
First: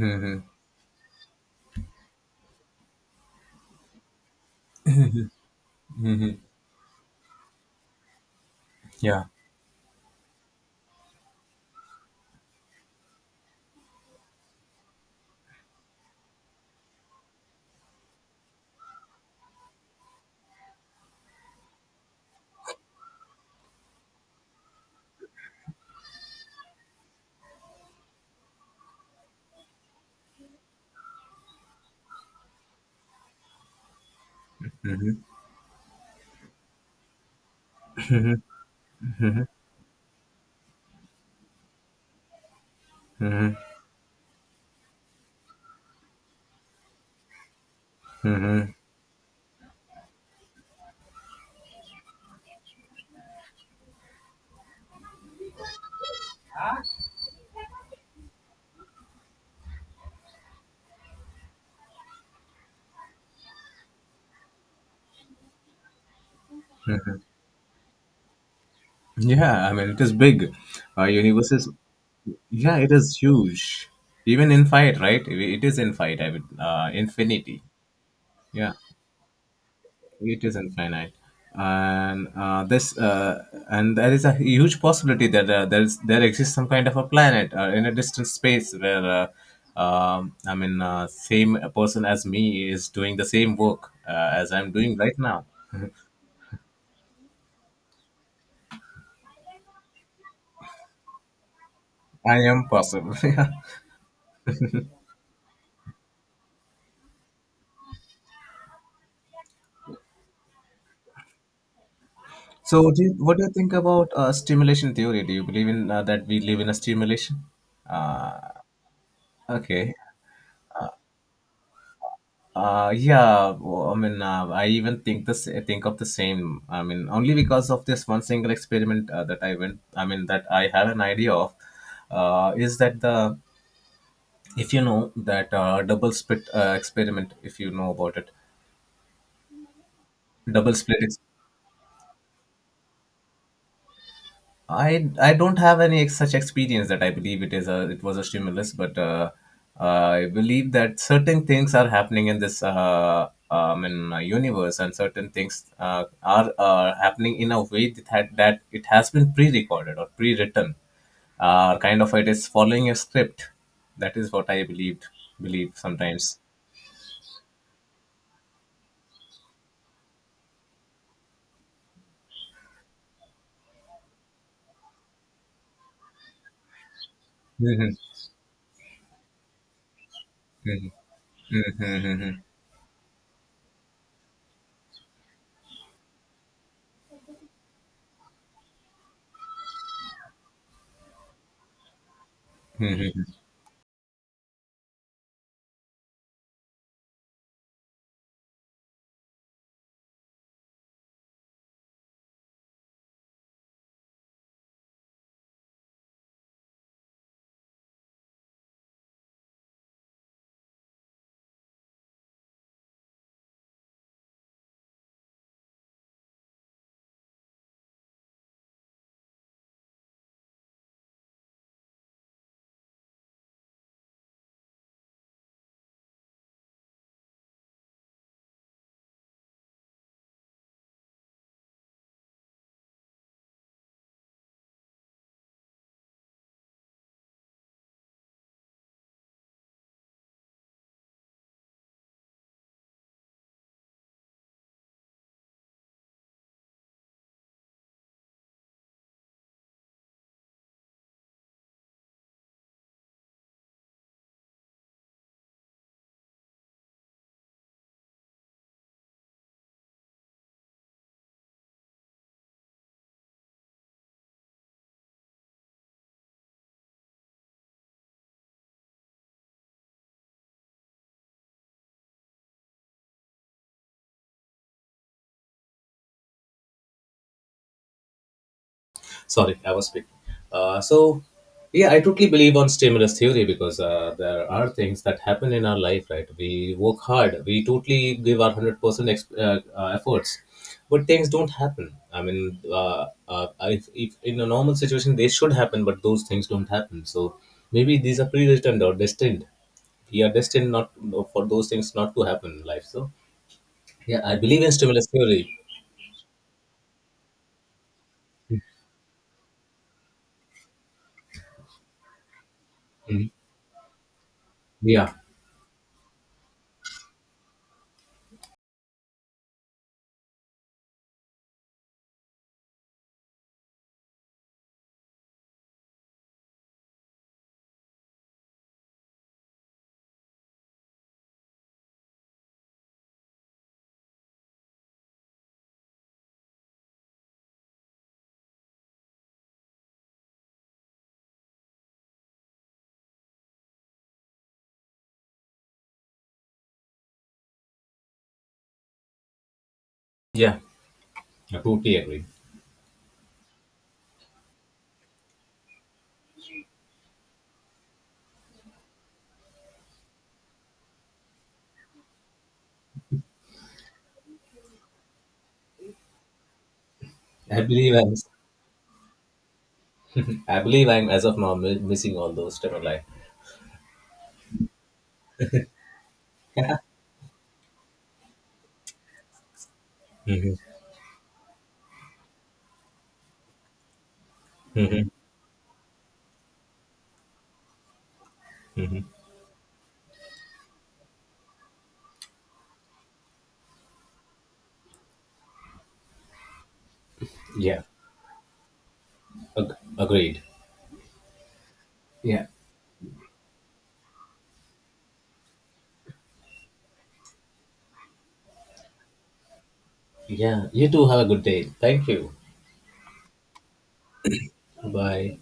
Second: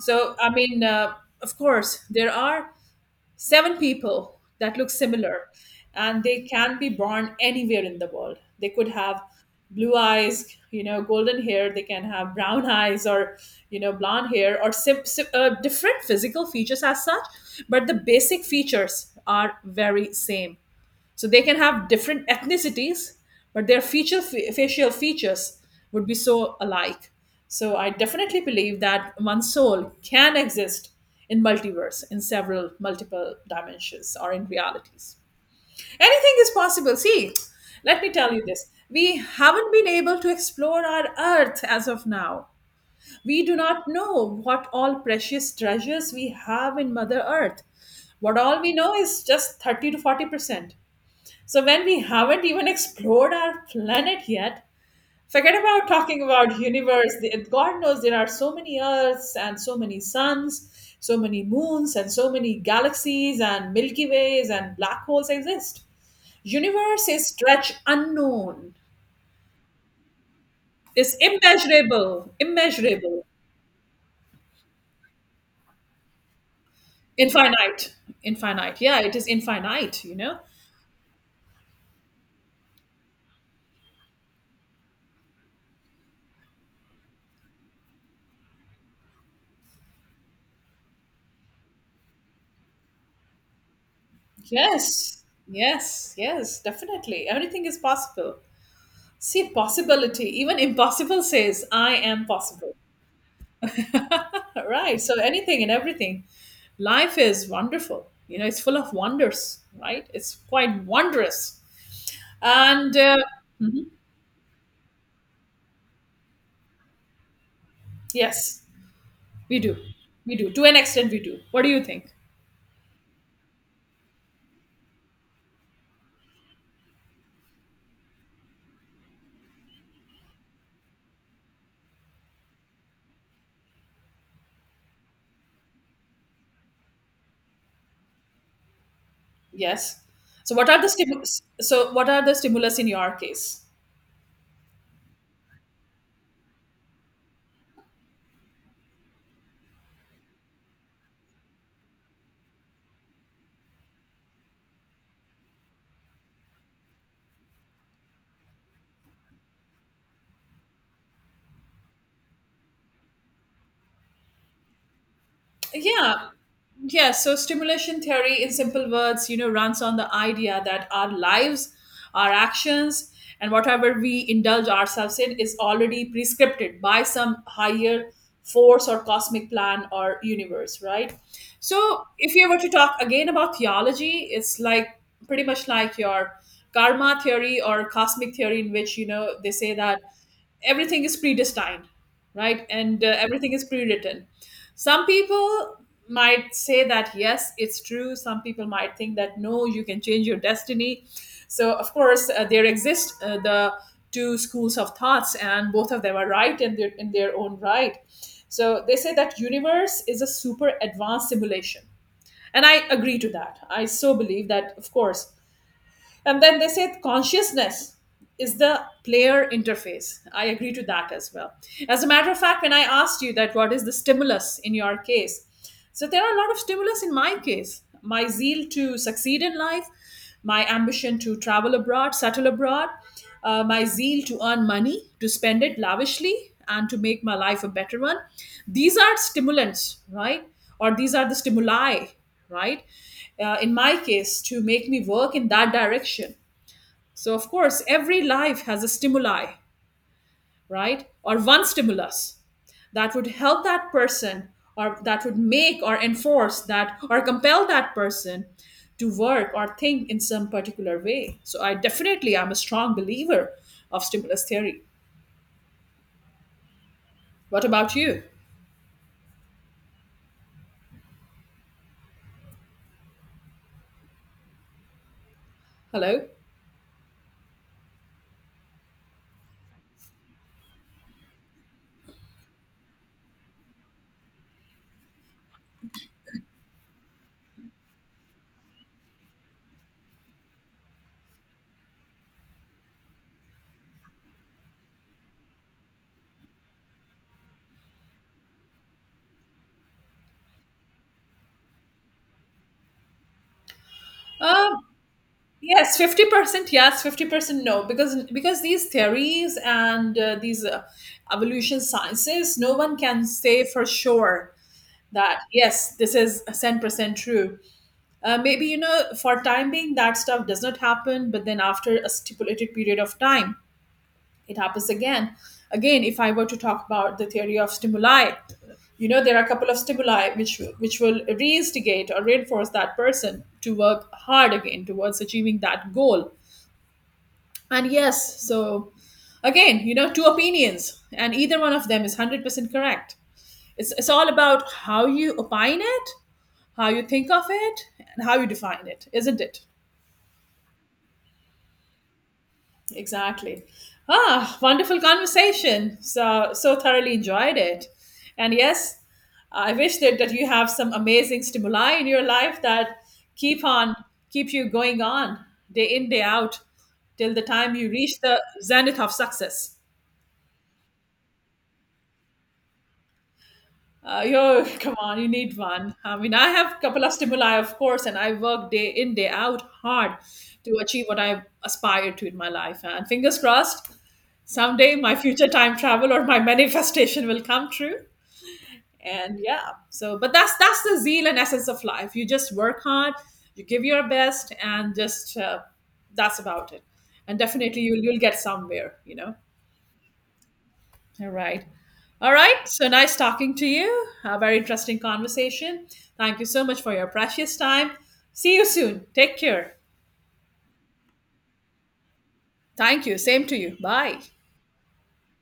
[SPEAKER 1] So I mean, of course, there are seven people that look similar, and
[SPEAKER 2] Hmm.
[SPEAKER 1] they can be born anywhere in the world. They could have
[SPEAKER 2] Yeah.
[SPEAKER 1] blue eyes, you know, golden hair. They can have brown eyes, or you know, blonde hair, or different physical features as such, but the basic features are very same. So they can have different ethnicities, but their feature facial features would be so alike. So I definitely believe that one soul can exist in multiverse, in several multiple dimensions or in realities. Anything is possible. See, let me tell you this. We haven't been able to explore our earth as of now. We
[SPEAKER 2] Hmm.
[SPEAKER 1] do not know what all precious treasures we have in Mother Earth. What all we
[SPEAKER 2] Hmm.
[SPEAKER 1] know is just 30 to 40%. So when we haven't even explored our planet yet, forget about talking about universe. God knows there are so many Earths and so many suns, so many moons and so many galaxies and Milky Ways and black holes exist. Universe is stretch unknown,
[SPEAKER 2] Yeah, I mean it is big.
[SPEAKER 1] is
[SPEAKER 2] Universe is,
[SPEAKER 1] immeasurable,
[SPEAKER 2] yeah, it is
[SPEAKER 1] immeasurable,
[SPEAKER 2] huge. Even infinite, right? It is infinite. I mean infinity,
[SPEAKER 1] infinite,
[SPEAKER 2] yeah.
[SPEAKER 1] infinite. Yeah, it is infinite. You know.
[SPEAKER 2] It is infinite, and this and there is a huge possibility that there exists some kind of a planet in a distant space where I mean same person as me is doing the same work as I'm doing right
[SPEAKER 1] Yes,
[SPEAKER 2] now.
[SPEAKER 1] yes, yes, definitely. Everything is possible. See, possibility, even impossible says, I am
[SPEAKER 2] I am
[SPEAKER 1] possible.
[SPEAKER 2] possible. yeah.
[SPEAKER 1] Right. So anything and everything. Life is wonderful. You know, it's full of wonders, right? It's quite wondrous.
[SPEAKER 2] So,
[SPEAKER 1] And
[SPEAKER 2] what do you think
[SPEAKER 1] mhm,
[SPEAKER 2] about stimulation theory? Do you believe in that we live in a stimulation? Uh,
[SPEAKER 1] yes, we do.
[SPEAKER 2] okay.
[SPEAKER 1] We do. To an extent, we do. What do you think?
[SPEAKER 2] Yeah, I mean, I even think this. Think of the same. I mean, only because of this one single experiment that I went. I mean, that I had an idea of, is that the if you know that double split experiment, if you know about it,
[SPEAKER 1] Yes. So what
[SPEAKER 2] double
[SPEAKER 1] are the
[SPEAKER 2] split
[SPEAKER 1] stimulus? So what are the stimulus in your case?
[SPEAKER 2] I don't have any such experience that I believe it was a stimulus, but I believe that certain things are happening in this in universe, and certain things are happening in a way that that it has been pre-recorded or pre-written, kind of it is following a script. That is what I believe
[SPEAKER 1] Yeah,
[SPEAKER 2] sometimes.
[SPEAKER 1] yeah, so stimulation theory, in simple words, you know, runs on the idea that our lives, our actions, and whatever we indulge ourselves in is already prescripted by some
[SPEAKER 2] Mhm.
[SPEAKER 1] higher force or cosmic plan or universe,
[SPEAKER 2] Mhm.
[SPEAKER 1] right? So,
[SPEAKER 2] Mhm.
[SPEAKER 1] if
[SPEAKER 2] Mhm.
[SPEAKER 1] you were to talk again about theology, it's like pretty much like your karma theory or cosmic theory, in which, you know, they say that everything is predestined, right, and
[SPEAKER 2] Mhm.
[SPEAKER 1] everything is pre-written. Some people might say that yes, it's true. Some people might think that no, you can change your destiny. So of course, there exist the two schools of thoughts, and both of them are right in their own right. So they say that universe is a super advanced simulation, and I agree to that. I So, believe that, of course. And then they say consciousness is the player interface. I agree to that as well. As a matter of fact, when I asked you that what is the stimulus in your case, so there are a lot of stimulus in my case. My zeal to succeed in life, my ambition to travel abroad, settle abroad, my zeal to earn money, to spend it lavishly, and to make my life a better one. These are stimulants, right? Or these are the stimuli, right? In my case, to make me work in that direction. So, of course, every life has a stimuli, right? Or one stimulus that would help that person, or that would make or enforce that, or compel that person to work or think in some particular way. So, I definitely am a strong believer of stimulus theory. What about you? Hello?
[SPEAKER 2] Sorry, I was speaking. Uh, so, yeah, I totally believe on stimulus theory because there are things that happen in our life, right? We work hard, we totally give our 100% efforts, but things don't happen. I mean, if in a normal situation, they should happen, but those things don't happen. So, maybe these are predestined or destined. We are destined not for those things not to happen in life. So, yeah, I believe in
[SPEAKER 1] Um,
[SPEAKER 2] stimulus theory.
[SPEAKER 1] Yes, 50% yes, 50% no, because these theories and these evolution sciences, no one can
[SPEAKER 2] Mhm.
[SPEAKER 1] say for sure
[SPEAKER 2] Yeah,
[SPEAKER 1] that yes, this is 10% true. Maybe you know for time being that stuff does not happen, but then after a stipulated period of time it happens again. Again, if I were to talk about the theory of stimuli, you know there are a couple of stimuli which will reinstigate or reinforce that person to work hard again towards achieving that goal. And yes, so again, you know, two opinions, and either one of them is 100% correct. It's all about how you opine it, how you think of it, and how you define it, isn't it?
[SPEAKER 2] yeah, I totally agree.
[SPEAKER 1] Exactly. Ah, wonderful conversation. So, so thoroughly enjoyed it. And yes, I wish that, that you have some amazing stimuli in your life that keep on, keep you going on, day in, day out, till the
[SPEAKER 2] I
[SPEAKER 1] time you
[SPEAKER 2] believe
[SPEAKER 1] reach
[SPEAKER 2] as
[SPEAKER 1] the zenith of success.
[SPEAKER 2] I believe I'm as of now missing all those stimuli.
[SPEAKER 1] Yo, come on, you need one. I mean, I have a couple of stimuli, of course, and I work day in, day out hard
[SPEAKER 2] Mm-hmm.
[SPEAKER 1] to achieve what I aspire to in my life. And fingers crossed, someday
[SPEAKER 2] Hmm.
[SPEAKER 1] my future time travel or my manifestation will come true.
[SPEAKER 2] Hmm.
[SPEAKER 1] And yeah, so but that's the zeal and essence of life. You just work hard, you give your best, and just that's about it. And
[SPEAKER 2] Yeah.
[SPEAKER 1] definitely, you'll get somewhere, you know.
[SPEAKER 2] Agreed.
[SPEAKER 1] All right. All
[SPEAKER 2] Yeah.
[SPEAKER 1] right. So nice talking to you. A very interesting conversation. Thank you so much for your precious time. See you soon. Take care.
[SPEAKER 2] Yeah, you too, have a good day. Thank you.
[SPEAKER 1] Thank you. Same to you. Bye.
[SPEAKER 2] Bye.